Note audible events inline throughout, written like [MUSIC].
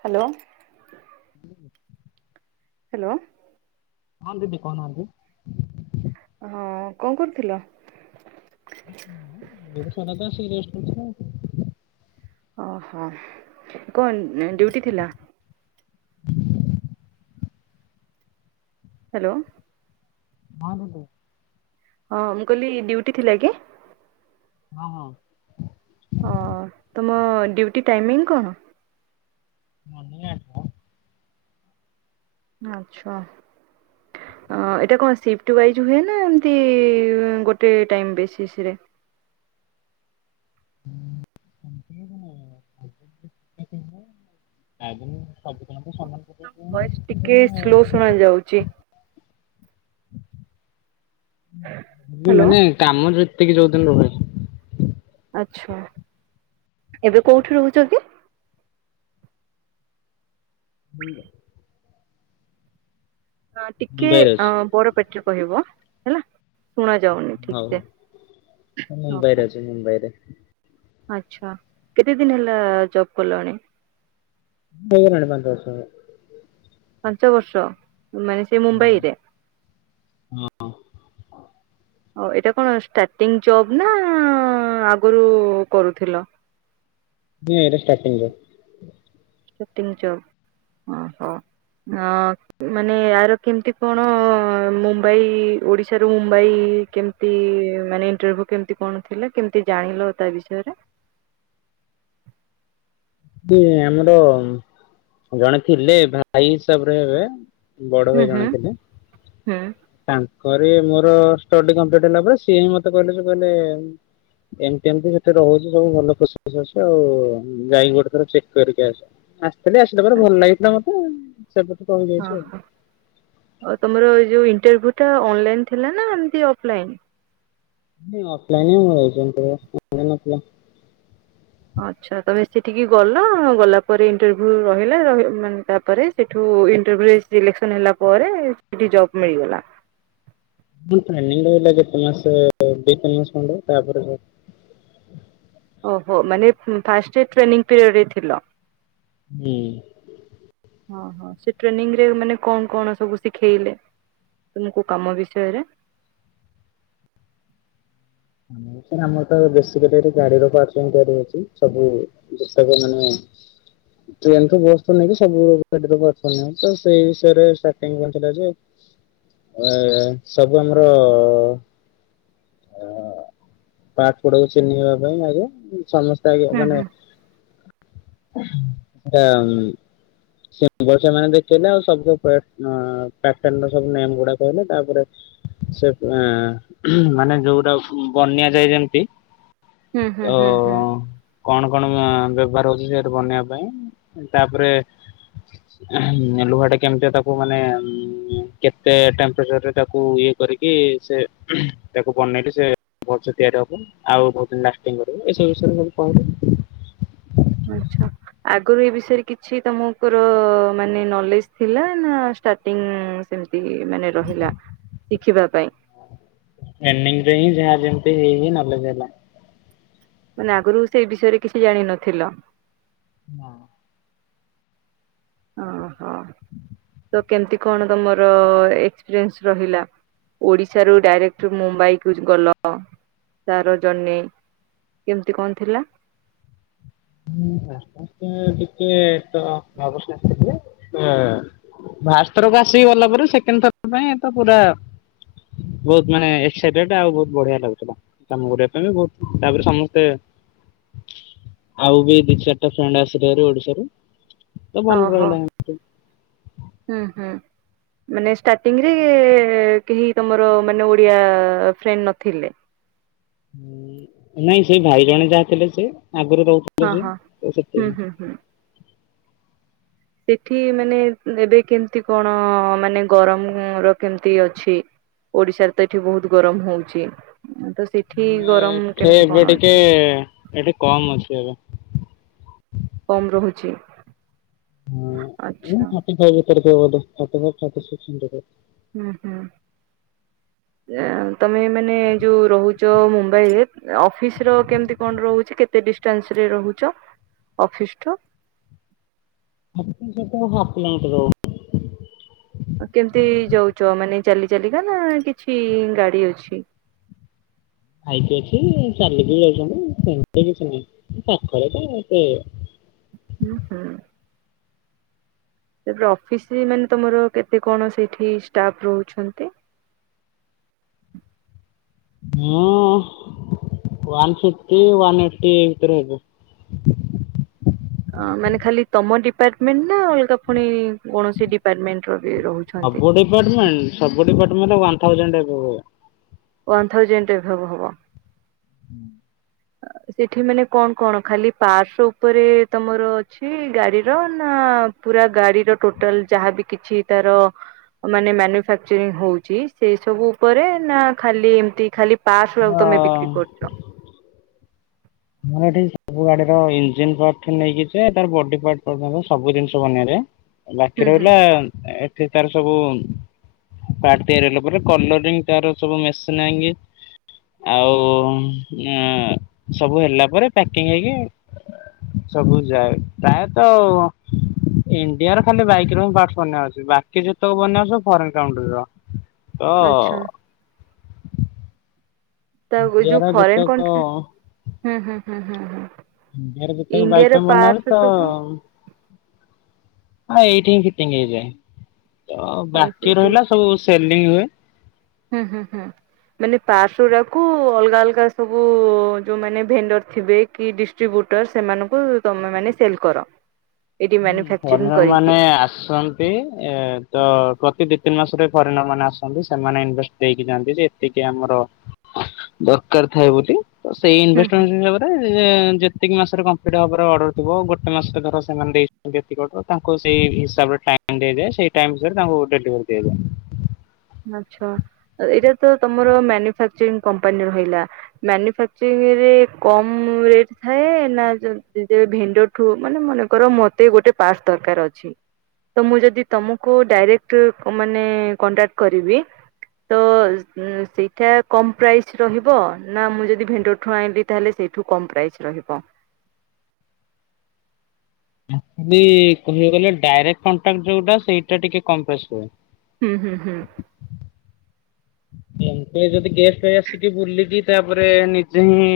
Hello. Hello. ହଁ ଦିଦି କହୁନାହାଁନ୍ତିି? ହଁ କଣ କରୁଥିଲ? [UNINTELLIGIBLE] ଓହୋ କଣ ଡ୍ୟୁଟି ଥିଲା? ହ୍ୟାଲୋ। ହଁ ଦିଦି। ହଁ ମୁଁ କହିଲି ଡ୍ୟୁଟି ଥିଲା କି? ହଁ ହଁ। ହ ତୁମ ଡ୍ୟୁଟି ଟାଇମିଂ କଣ? [UNINTELLIGIBLE] ଆଚ୍ଛା। ଏଇଟା କଣ ସିଫ୍ଟ ୱାଇଜ୍ ହୁଏ ନା ଏମିତି ଗୋଟେ ଟାଇମ୍ ବେସିସ୍ ରେ? ଆଜ୍ଞା ସବୁଦିନେ ତ ସମାନ ସିଫ୍ଟିଙ୍ଗ ଥାଏ। ଭଏସ୍ ଟିକେ ସ୍ଲୋ ଶୁଣା ଯାଉଛି। ହ୍ୟାଲୋ। ମାନେ କାମ ଯେତିକି ଯୋଉ ଦିନ ରୁହେ। ଆଚ୍ଛା ଏବେ କୋଉଠି ରହୁଛକି? [INAUDIBLE] ହଁ ଟିକେ ମୁମ୍ବାଇରେ ଅ ଅଛି ବଡପାଟିରେ କହିବ ହେଲା। ଶୁଣା ଯାାଉନି ଠିକ୍ ହଉ ସେ। ମୁଁ ମୁମ୍ବାଇରେ ଓକେ। ଅଛି ମୁମ୍ବାଇରେ। ଆଚ୍ଛା, କେତେ ଦିନ ହେଲା ଜବ୍ କଲଣି? ହେଇଗଲାଣି ପାଞ୍ଚ ବର୍ଷ। ପାଞ୍ଚ ବର୍ଷ, ମାନେ ସେ ହୁଁ, ମୁମ୍ବାଇରେ? ହଁ ଓ ଏଇଟା କଣ ଷ୍ଟାର୍ଟିଂ ଜବ ନା ଆଗରୁ କରୁଥିଲ? [UNINTELLIGIBLE] Starting job. [UNINTELLIGIBLE] ଓହୋ [UNINTELLIGIBLE] ମାନେ ଆର କେମତି କଣ ମୁମ୍ବାଇ ଓଡିଶାରୁ ମୁମ୍ବାଇ କେମ [UNINTELLIGIBLE] ମାନେ ଇଣ୍ଟରଭ୍ୟୁ କେମିତି କଣ ଥିଲେ, କେମିତି ଜାଣିଲ ତା ବିଷୟରେ? [UNINTELLIGIBLE] ଆମର ଜଣେ ଥିଲେ ଭାଇ ହିସାବରେ ହେବେ, ବଡ଼ ହୁଁ ଭାଇ ଜଣେ ହୁଁ ଥିଲେ। ହୁଁ ତାଙ୍କରି ମୋର ଷ୍ଟଡି କମ୍ପ୍ଲିଟ ହେଲା ପରେ ସିଏ ହିଁ ମତେ କହିଲେ [UNINTELLIGIBLE] ଏମତି ଏମିତି ସେଠେ ରହୁଛି ସବୁ ଭଲ ଖୁସି ଖସ ଅଛି ଆଉ ଯାଇକି ଗୋଟେ ଚେକ କରିକି ଆସ, ଆସିଥିଲି ଆସିଲା ପରେ ଭଲ ଲାଗିଥିଲା ମତେ, ସେବେଠୁ ତ ଏଇ ହଁ ହ। ଆଉ ତମର ଯୋଉ ଇଣ୍ଟରଭ୍ୟୁ ଟା ଅନଲାଇନ ଥିଲା ନା ଏମତି ଅଫଲାଇନ୍? [UNINTELLIGIBLE] ଆଚ୍ଛା ତମେ ସେଠିକି ଗଲ, ଗଲା ପରେ ଇଣ୍ଟରଭ୍ୟୁ ରହିଲା, ମାନେ ତାପରେ ସେଠୁ [UNINTELLIGIBLE] ସିଲେକ୍ସନ ହେଲା ପରେ ସେଠି ଜବ୍ ମିଳିଗଲା। [UNINTELLIGIBLE] ଟ୍ରେନିଙ୍ଗ ରହିଲା କେତେ ମାସ ଦୁଇ ତିି ମାସ ଖଣ୍ଡ ତାପରେ [UNINTELLIGIBLE] ଓହୋ ମାନେ [UNINTELLIGIBLE] ଫାଷ୍ଟେ ଟ୍ରେନିଙ୍ଗ ପିରିୟଡ଼ରେ ଥିଲ? ହୁଁ। [INAUDIBLE] ହଁ ହଁ ସେ ଟ୍ରେନିଂ ରେ ମାନେ କଣ କଣ ସବୁ ଶିଖେଇଲେ? ତମକୁ କୋଉ କାମ ବିଷୟରେ? [UNINTELLIGIBLE] ଅଛି ସବୁ [INAUDIBLE] [INAUDIBLE] ଟ୍ରେନ ରୁ [UNINTELLIGIBLE] [UNINTELLIGIBLE] ସବୁ ଆମର ଓ ପାର୍ଟ ଗୁଡାକୁ ଚିହ୍ନେଇବା ପାଇଁ ଆଗେ ସମସ୍ତେ ହୁଁ ହୁଁ [UNINTELLIGIBLE] [UNINTELLIGIBLE] ସେ [UNINTELLIGIBLE] ମାନେ [UNINTELLIGIBLE] ଯାଏ ଯେମତି ହୁଁ ହୁଁ ହୁଁ ହୁଁ [UNINTELLIGIBLE] କଣ କଣ ବ୍ୟବହାର ହଉଛି ସେଠ ବନେଇବା ପାଇଁ, ତାପରେ ଲୁହା ଟା କେମିତି ତାକୁ ମାନେ କେତେ ଟମ୍ପଚରରେ ତାକୁ ଇ କରିକି ସେ ବନେଇଲି ସେ ଭଲସେ ତିଆରି ହବ ଆଉ ବହୁତ ଦିନ ଲାଷ୍ଟିଙ୍ଗ କରିବ ଏସବୁ ବିଷୟରେ କହିଲେ। ଆଛା। ଆଗରୁ ଏ ବିଷୟରେ କିଛି ତମଙ୍କର ମାନେ ନଲେଜ ଥିଲା, ନା ଷ୍ଟାର୍ଟିଙ୍ଗ ସେମିତି ମାନେ ରହିଲା ଶିଖିବା ପାଇଁ? ଟ୍ରେନିଂରେ ହୀଂ ଯାହା ଯେମିତି ହେଇ ହେଇ ନାଲେଜ୍ ହେଲା। ମାନେ ଆଗରୁ ସେଇ ବିଷୟରେ କିଛି ଜାଣିନଥିଲ? ହଁ। ଓହ। ତ କେମତି କଣ ତମର ଏସପିରିଏନ୍ସ ରହିଲା? ଓଡିଶାରୁ ଡାଇରେକ୍ଟ ମୁମ୍ବାଇକୁ ଗଲ ତାର ଜର୍ନି କେମିତି କଣ ଥିଲା? ହୁଁ ଆସ୍ତେ ଆସ୍ତେ ଟିକେ ତ ନର୍ଭ୍ସ ନେସ ଥିଲା। ଫାଷ୍ଟ ଥରକୁ ଆସିକି ଗଲା ପରେ ସେକଣ୍ଡ ଥର ପାଇଁ ତ ପୁରା ବହୁତ ମାନେ ଏକ୍ସାଇଟେଡ ଆଉ ବହୁତ ବଢିଆ ଲାଗୁଥିଲା। ତାମ କରିବା ପାଇଁ ବି ବହୁତ ତାପରେ ସମସ୍ତେ ଆଉ ବି ଦି ଚାରଟା ଫ୍ରେଣ୍ଡ ଆସିଲେ ହେରି ଓଡିଶାରୁୁ। ଓହୋ ହୁଁ ହୁଁ। ମାନେ ଷ୍ଟାର୍ଟିଂରେ କେହି ତମର ମାନେ ଓଡ଼ିଆ ଫ୍ରେଣ୍ଡ ନଥିଲେ। ନାଇଁ ସେ ଭାଇ ଜଣେ ଯାହା ଥିଲେ ସେ ଆଗରୁ ରହୁଥିଲେ ହଁ ହଁ ସେ ହୁଁ ସେଥିାଇଁ। ହୁଁ ହୁଁ। ସେଠି ମାନେ ଏବେ କେମିତି କଣ ମାନେ ଗରମ ର କେମିତି ଅଛି? ଓଡିଶାରେ ତ ଏଠି ବହୁତ ଗରମ ହଉଛି ତ ସେଠି ମାନେ ଗରମ ଏଠି କେମିତି ଏବେ କଣ ଟିକେ ଅଛି? ଏଠି କମ ଅଛି ଏବେ। କମ୍ ରହୁଛି? ହଁ ଆଚ୍ଛା ଥାର୍ଟୀ ଫାଇବ ଭିତରେ ଥିବ ବୋଧେ ଥାର୍ଟି, ଥାର୍ଟୀ ପାଇବ ଥାର୍ଟୀ ସିକ୍ସ୍। ହୁଁ ହୁଁ, ଯେ ତମେ ମାନେ ଯୋଉ ରହୁ ଛ ମୁମ୍ବାଇରେ ଅଫିସ ର କେମତି କଣ ରହୁଛି କେତେ ଡିଷ୍ଟାନ୍ସ ରେ ରହୁଛ? Office to. ଅଫିସରୁ ହାଫ୍ କିଲୋ ମିଟର ହବ। କେମିତି ଯାଉଛ ମାନେ ଚାଲି ଚାଲିକା ନା କିଛି ଗାଡି ଅଛି? ବାଇକି ଅଛି ଚାଲିକି ବି ଯାଉଛନ୍ତି ସେମତି କିଛି ନାଇଁ ପାଖରେ ତ ଏତେ ହୁଁ ହୁଁ। ସେ ଅଫିସ ମାନେ ତମର କେତେ କଣ ସେଇଠି ଷ୍ଟାଫ ରହୁଛନ୍ତି? ହଁ ୱାନ ଫିଫ୍ଟି ୱାନ୍ ଏଇଟି ଭିତରେ ହବ। ଅ ମାନେ ଖାଲି ତମ ଡିପାର୍ଟମେଣ୍ଟ ନା ଅଲଗା ପୁଣି କୌଣସି ଡିପାର୍ଟମେଣ୍ଟ ର ବି ରହୁ ସବୁ ଡିପାର୍ଟମେଣ୍ଟ ସବୁ ଡିପାର୍ଟମେଣ୍ଟ ର ୱାନ ଥାଉଯେଣ୍ଟ ହେବେ ବୋଧେ। ୱାନ୍ ଥାଉଜେଣ୍ଡ ଏଭବ ହେବ। ହୁଁ। ସେଠି ମାନେ କଣ କଣ ଖାଲି ପାର୍ଟସ ଉପରେ ତମର ଅଛି ଗାଡିର ନା ପୁରା ଗାଡିର ଟୋଟାଲ ଯାହାବି କିଛି ତାର ମାନେ ମାନୁଫାକ୍ଚରିଂ ହଉଛି ସେଇ ସବୁ ଉପରେ ନା ଖାଲି ଏମତି ଖାଲି ପାର୍ଟସ ଗୁଡାକ ତମେ ବିକ୍ରି ହଁ। କରୁଛ? ଆମର ଏଠି ସବୁ ଗାଡିର ଇଞ୍ଜିିନ ପାର୍ଟ ନେଇକି ତାର ବଡି ପାଟ ସବୁ ଜିନିଷ ବନିଆରେ। ବାକି ହୁଁ ହୁଁ ରହିଲା ଏଠି ତାର ସବୁ ପାର୍ଟ ତିଆରି ହେଲା ପରେ କଲରିଂ ତାର ସବୁ ମେସିନ୍ ଆ ଆଉ ସବୁ ହେଲା ପରେ ପ୍ୟାକିଂ ହେଇକି ସବୁ ଯାଏ ପ୍ରାୟତ ଇଣ୍ଡିଆର ଖାଲି ବାଇକ ପାର୍ଟସ ବାନାହଉଛି ବାକି ଯେତେକ ବନାହଉଚି ସବୁ ଫରେନ୍ କଣ୍ଟ୍ରୀ ର। ଓ। ଆଚ୍ଛା ତା ଏ ଇଣ୍ଡିଆର ଯୋଉ ଫରେନ୍ ଯେତେକ କଣ୍ଟ୍ରି ହଁଁ ହଁ ହଁ। କାର ଯେତେବେଳେ ବାଇକ ପାଇଁ ବନାହଉଚି ତ ସବୁ ହଁ ଏଇଠି ହିଁ ଫିଟ୍ଟିଂ ହେଇଯାଏ। ତ ଆଉ ବାକି ସେଇଠି ରହିଲା ସବୁ ସେଲିଙ୍ଗ ହୁଏ। ହୁଁ ହୁଁ ହୁଁ। ମାନେ ପାର୍ଟିସ ଗୁଡାକୁ ଅଲଗା ଅଲଗା ସବୁ ଯୋଉ ମାନେ ଭେଣ୍ଡର ଥିବେ କି ଡିସ ଟିବୁଟର ସେମାନଙ୍କୁ ତମେ ମାନେ ସେଲ କର। ଏଇଠି ହୁଁ ଫରେନ୍ ମାନୁଫାକ୍ଚରିଂ ନର କରିକି। ମାନେ ଆସନ ନ୍ତି ତ ପ୍ରତି ଦିଇ ତିନି ମାସରେ ଫରେନର ମାନେ ଆସନ୍ତି ସେମାନେ ଇନଭେଷ୍ଟ ଦେଇକି ଯାଆନ୍ତି ଯେ ଟିକେ ଆମର ଦରକାର ଥାଏ ବୋଲି ତ ସେଇ ହୁଁ ଇନଭେଷ୍ଟ ହୁଁ ମେଣ୍ଟ ତାଏ ଯେତିକି ମାସରେ କମ୍ପ୍ଲିଟ ହବର ଅର୍ଡର ଥିବ ଗୋଟେ ମାସରେ ଧର ସେମାନେ ଦେଇ ଯେତିକ ତାଙ୍କୁ ସେଇ ହିସାବରେ ଟାଇମ ଦେଇ ଦିଆ ଯାଏ ସେଇ ଟାଇମ ଭିତରେ ତାଙ୍କୁ ଡେଲିଭେରି ଦିଆଯାଏ। ମାଛ ଏଇଟା ତ ତମର ମାନୁଫାକ୍ଚରିଂ କମ୍ପାନୀ ରହିଲା। ମନୁଫେକ୍ଚରିଂ ରେ କମ ରେଟ ଥାଏ ନା ଯେ ଭେଣ୍ଡ ଠୁ ମାନେ ମନେକର ମତେ ଗୋଟେ ପର୍ଟ୍ସ ଦରକାର ଅଛି। ତ ମୁଁ ଯଦି ତମକୁ ଡାଇରେକ୍ଟ ମାନେ କଣ୍ଟାକ୍ଟ କରିବି। ତ ସେଇଟା ଉ କମ ପ୍ରାଇସ ରହିବ ନା ମୁଁ ଯଦି ଭେଣ୍ଡଠୁ ଆଣିଲି ତାହେଲେ ସେ ଏଠୁ କମ୍ ପ୍ରାଇସ୍ ରହିବ। ଦି କହିବା ଗଲେ ଡାଇକ୍ଟ କଣ୍ଟାକ୍ଟ ଯୋଉଟା ସେଇଟା ଟିକେ [UNINTELLIGIBLE] ଆସିବ। ହୁଁ ହୁଁ ହୁଁ। ଯଦି ଗେଷ୍ଟ ଭାଇ ଆସିକି ବୁଲିକି ତାପରେ ନିଜେ ହିଁ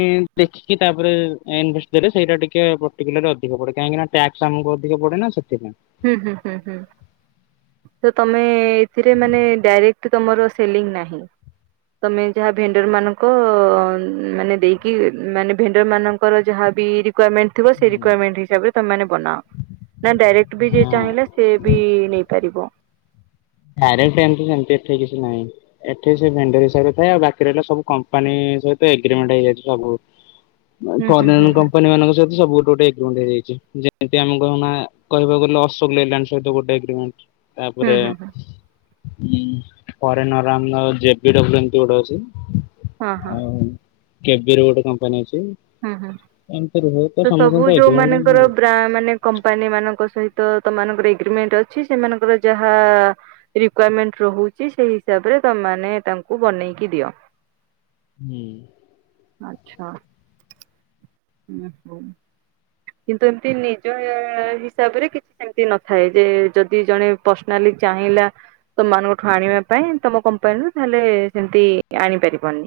ଦେଖିକି ତାପରେ ଇନଭେଷ୍ଟ ଦେଲେ ସେଇଟା ଟିକେ ପର୍ଟିକୁଲାର ଅଧିକ ପଡେ କାହିଁକି ନା ଟ୍ୟାକ୍ସ ଆମକୁ ଅଧିକ ପଡେ ନା ସେଥିପାଇଁ। ହୁଁ ହୁଁ ହୁଁ ହୁଁ। ତ ତମେ ଏଥିରେ ମାନେ ଡାଇରେକ୍ଟ ତମର ସେଲିଙ୍ଗ ନାହିଁ। ତମେ ଯାହା ଭେଣ୍ଡର ମାନଙ୍କ ମାନେ ଦେଇକି ମାନେ ଭେଣ୍ଡର ମାନଙ୍କ ର ଯାହା ବି ରିକ୍ଯୁମେଣ୍ଟ ଥିବ ସେ ହୁଁ। ରିକ୍ଯୁମେଣ୍ଟ ହିସାବରେ ତମେ ମାନେ ବନାଅ ନା ଡାଇରେକ୍ଟ ବି ଯେ ହଁ ଚାହିଁଲା ସେ ବି ନେଇପାରିବ। ଆରେ ସେମିତି ସେମିତି ଏଠି କିଛି ନାହିଁ। ଏଠି ସେ ଭେଣ୍ଡେର ସହିରେ ଥାଏ ଆଉ ବାକି ରହିଲା ସବୁ କମ୍ପାନୀ ସହି ଏଗ୍ରିମେଣ୍ଟ ହେଇଯାଇଛି ସବୁ ହୁଁ ହୁଁ ହୁଁ ଫରେନ ହୁଁ କମ୍ପାନୀ ମାନଙ୍କ ସହିତ ସବୁ ଗୋଟେ ଗୋଟେ ଇ ଯେମିତି ଆମେ କହହୁ କହକୁ ଗଲେ ଅଶୋକ ଲେଲାଣ୍ଡ ସହିତ ଗୋଟେଗିମେଣ୍ଟ ହୁଁ ତାପରେ ହୁଁ ହୁଁ ଫରେନରମ ଜେ ବି ଦବୁଲୁ ଏମତି ଗୋଟେ ଅଛି ହଁ ହଁ ଆଉ କେବି ର ଗୋଟେ କମ୍ପାନୀ ଅଛି। ହୁଁ ହୁଁ ଏମିତି ରୁହେ ତ ସବୁ ସମସ୍ତଙ୍କ ଯୋଉ ଏଗ୍ରିମେଣ୍ଟ ମାନଙ୍କର ଵା ମାନେ କମ୍ପାନୀ ମାନଙ୍କ ସହିତ ତମାନଙ୍କର ଏଗ୍ରିମେଣ୍ଟ ଅଛି ସେମାନଙ୍କର ଯାହା ରିକୁମେଣ୍ଟ ରହୁଛି ସେଇ ହିସାବରେ ତମେମାନେ ତାଙ୍କୁ ବନେଇକି ଦିଅ। ହୁଁ। ଆଚ୍ଛା ଉଁ ହୁଁ। କିନ୍ତୁ ଏମିତି ନିଜ ହିସାବରେ କିଛି ସେମିତି ନଥାଏ ଯେ ଯଦି ଜଣେ ପର୍ସନାଲି ଚାହିଁଲା। ତମମାନଙ୍କଠୁ ଆଣିବା ପାଇଁ ତମ କମ୍ପାନୀରୁୁ ତାହଲେ ସେମିତି ଆଣିପାରିବନି।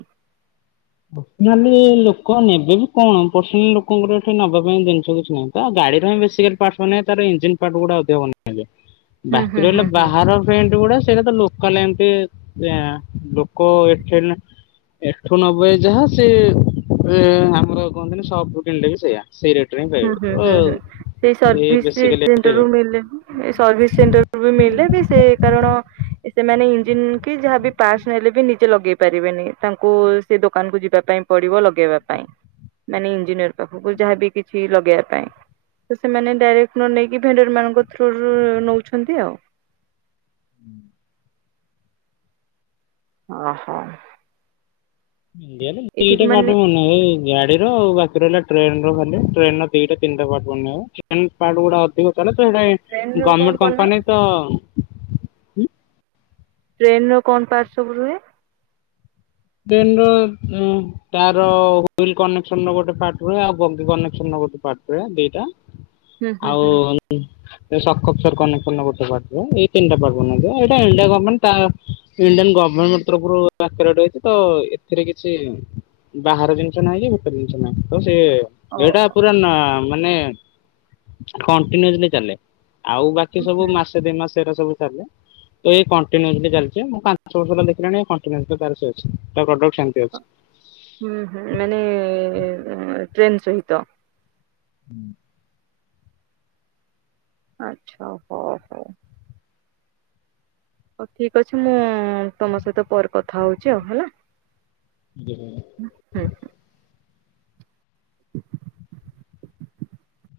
ମାନେ ଲୋକ ନେବେନି କଣ ପର୍ସନାଲି ଲୋକଙ୍କର ଏଠି ନବା ପାଇଁ ଜିନିଷ କିଛି ନାହିଁ। ତ ଗାଡିର ହଁ ବିକା ପାର୍ ତାର ଇଞନି ପାର୍ଟ ଗୋଡ଼ା [UNINTELLIGIBLE] [INAUDIBLE] ବାକି ରହିଲା ହୁଁ ହୁଁ। ବାହାର ପେଣ୍ଟ ଗୁଡା ସେଇଟା କଲେ ଏମତି ଏ ଲୋକ ଏଠୁ ନେବେ ଯାହା ସେ ଉ ଆମର କୁହନ୍ତିନ ସପ ରୁ କିଣିଲେ କି ସେଇଆ। ସେଇରେଟ୍ ରେ ହିଁ। ପାଇବେ ହୁଁ ହୁଁ ତ ହୁଁ ହୁଁ ସେଇ ସେ ସର୍ଭିସି ସେଣ୍ଟର ବେସିକାଲି ରୁ ସେଇ ସର୍ଭିସ ସେଣ୍ଟର ରୁ ବି ମିଳିଲେ ବି ସେ କାରଣ। ସେମାନେ ଇଞ୍ଜିିନ କି ଯାହାବି ପାଟ୍ସ ନେଲେ ବି ନିଜେ ଲଗେଇ ପାରିବେନି ତାଙ୍କୁ ସେଇ ଦୋକାନକୁ ଯିବା ପାଇଁ। ପଡିବ ଲଗେଇବା ପାଇଁ ମାନେ ଇଞ୍ଜିନିୟର ପାଖକୁ ଯାହାବି କିଛି ଲଗେଇବା ପାଇଁ। ତ ସେମାନେ ଡାଇରେକ୍ଟ ନ ନେଇକି ଭେଣ୍ଡର ମାନଙ୍କ ଥ୍ରୁରୁ ନଉଛନ୍ତି ଆଉ। ଓହୋ। ଇଣ୍ଡିଆ ରେ ଦିଟା ଏଠିକୁ ପାଟ୍ ମାନେ ହୁଏନା। ଏଇ ଗାଡି ର ଆଉ ବାକି ରହିଲା ଟ୍ରେନ ର ଖାଲି ଟ୍ରେନ ର ଦିଟା ତିନିଟା ପାର୍ଟ ବନା ହୁଏ ଟ୍ରେନ ପାର୍ଟ ଗୁଡା ଅଧିକ। କଲେ ସେ ଗୋଟାଏ ଟ୍ରେନ ର କଣ ଗର୍ମେଣ୍ଟ କଣ? କମ୍ପାନୀ ତ। ଟ୍ରେନ ର କଣ ପାର୍ଟ ସବୁ ରୁହେ। ଟ୍ରେନ ର ଏଁ। ତାର ହୁଇଲି୍ କନେକ୍ସନ ର ଗୋଟେ ପାର୍ଟ ହୁଏ ଆଉ ବଗି କନେକ୍ସନ ର ଗୋଟେ ପାର୍ଟ ହୁଏ ଦିଟା। ହଁ ଆଉ ଉଁ। ସେ ସକପଚର୍ କନେକସନ୍ ର ଗୋଟେ ପାର୍ଟ ହୁଏ ଏଇ ତିନିଟା ପାର୍ଟ ବନେଇଥାଏ ଏଇଟା ଇଣ୍ଡିଆ ଗମେଣ୍ଟ ତା। ଇଣ୍ଡିଆନ୍ ଗଭରମେଣ୍ଟ ତରଫରୁ ଆକୁରେଟ ହେଇଛି। ତ ଏଥିରେ କିଛି ବାହାର ଜିନିଷ ନାହିଁ କି ଭିତର ଜିନିଷ ନାହିଁ ତ ସେ ଇଏଟା। ଓହୋ ପୁରା ନା ମାନେ କଣ୍ଟିନିଓସଲି ଚାଲେ। ଆଉ ବାକି ହୁଁ ସବୁ ହୁଁ। ମାସେ ଦି ମାସ ଏରା ସବୁ ଚାଲେ। ତ ଏଇ କଣ୍ଟିନିଓସଲି ଚାଲିଛି ମୁଁ ପାଞ୍ଚ ଛ ବର୍ଷ ହେଲା ଦେଖିଲାଣି କଣ୍ଟିନିଓସଲି ତାର ସେ ପ୍ରଡକ୍ଟ ସେମିତି। ଅଛି ହୁଁ ହୁଁ ମାନେ ଟ୍ରେନ୍ ସହିତ। ହୁଁ। ଆଛା ହଉ ହଉ। ହଉ ଠିକ ଅଛି ମୁଁ ତମ ସହିତ ପରେ କଥା ହଉଛି ଆଉ ହେଲା। ହୁଁ। ହୁଁ ହୁଁ। [UNINTELLIGIBLE]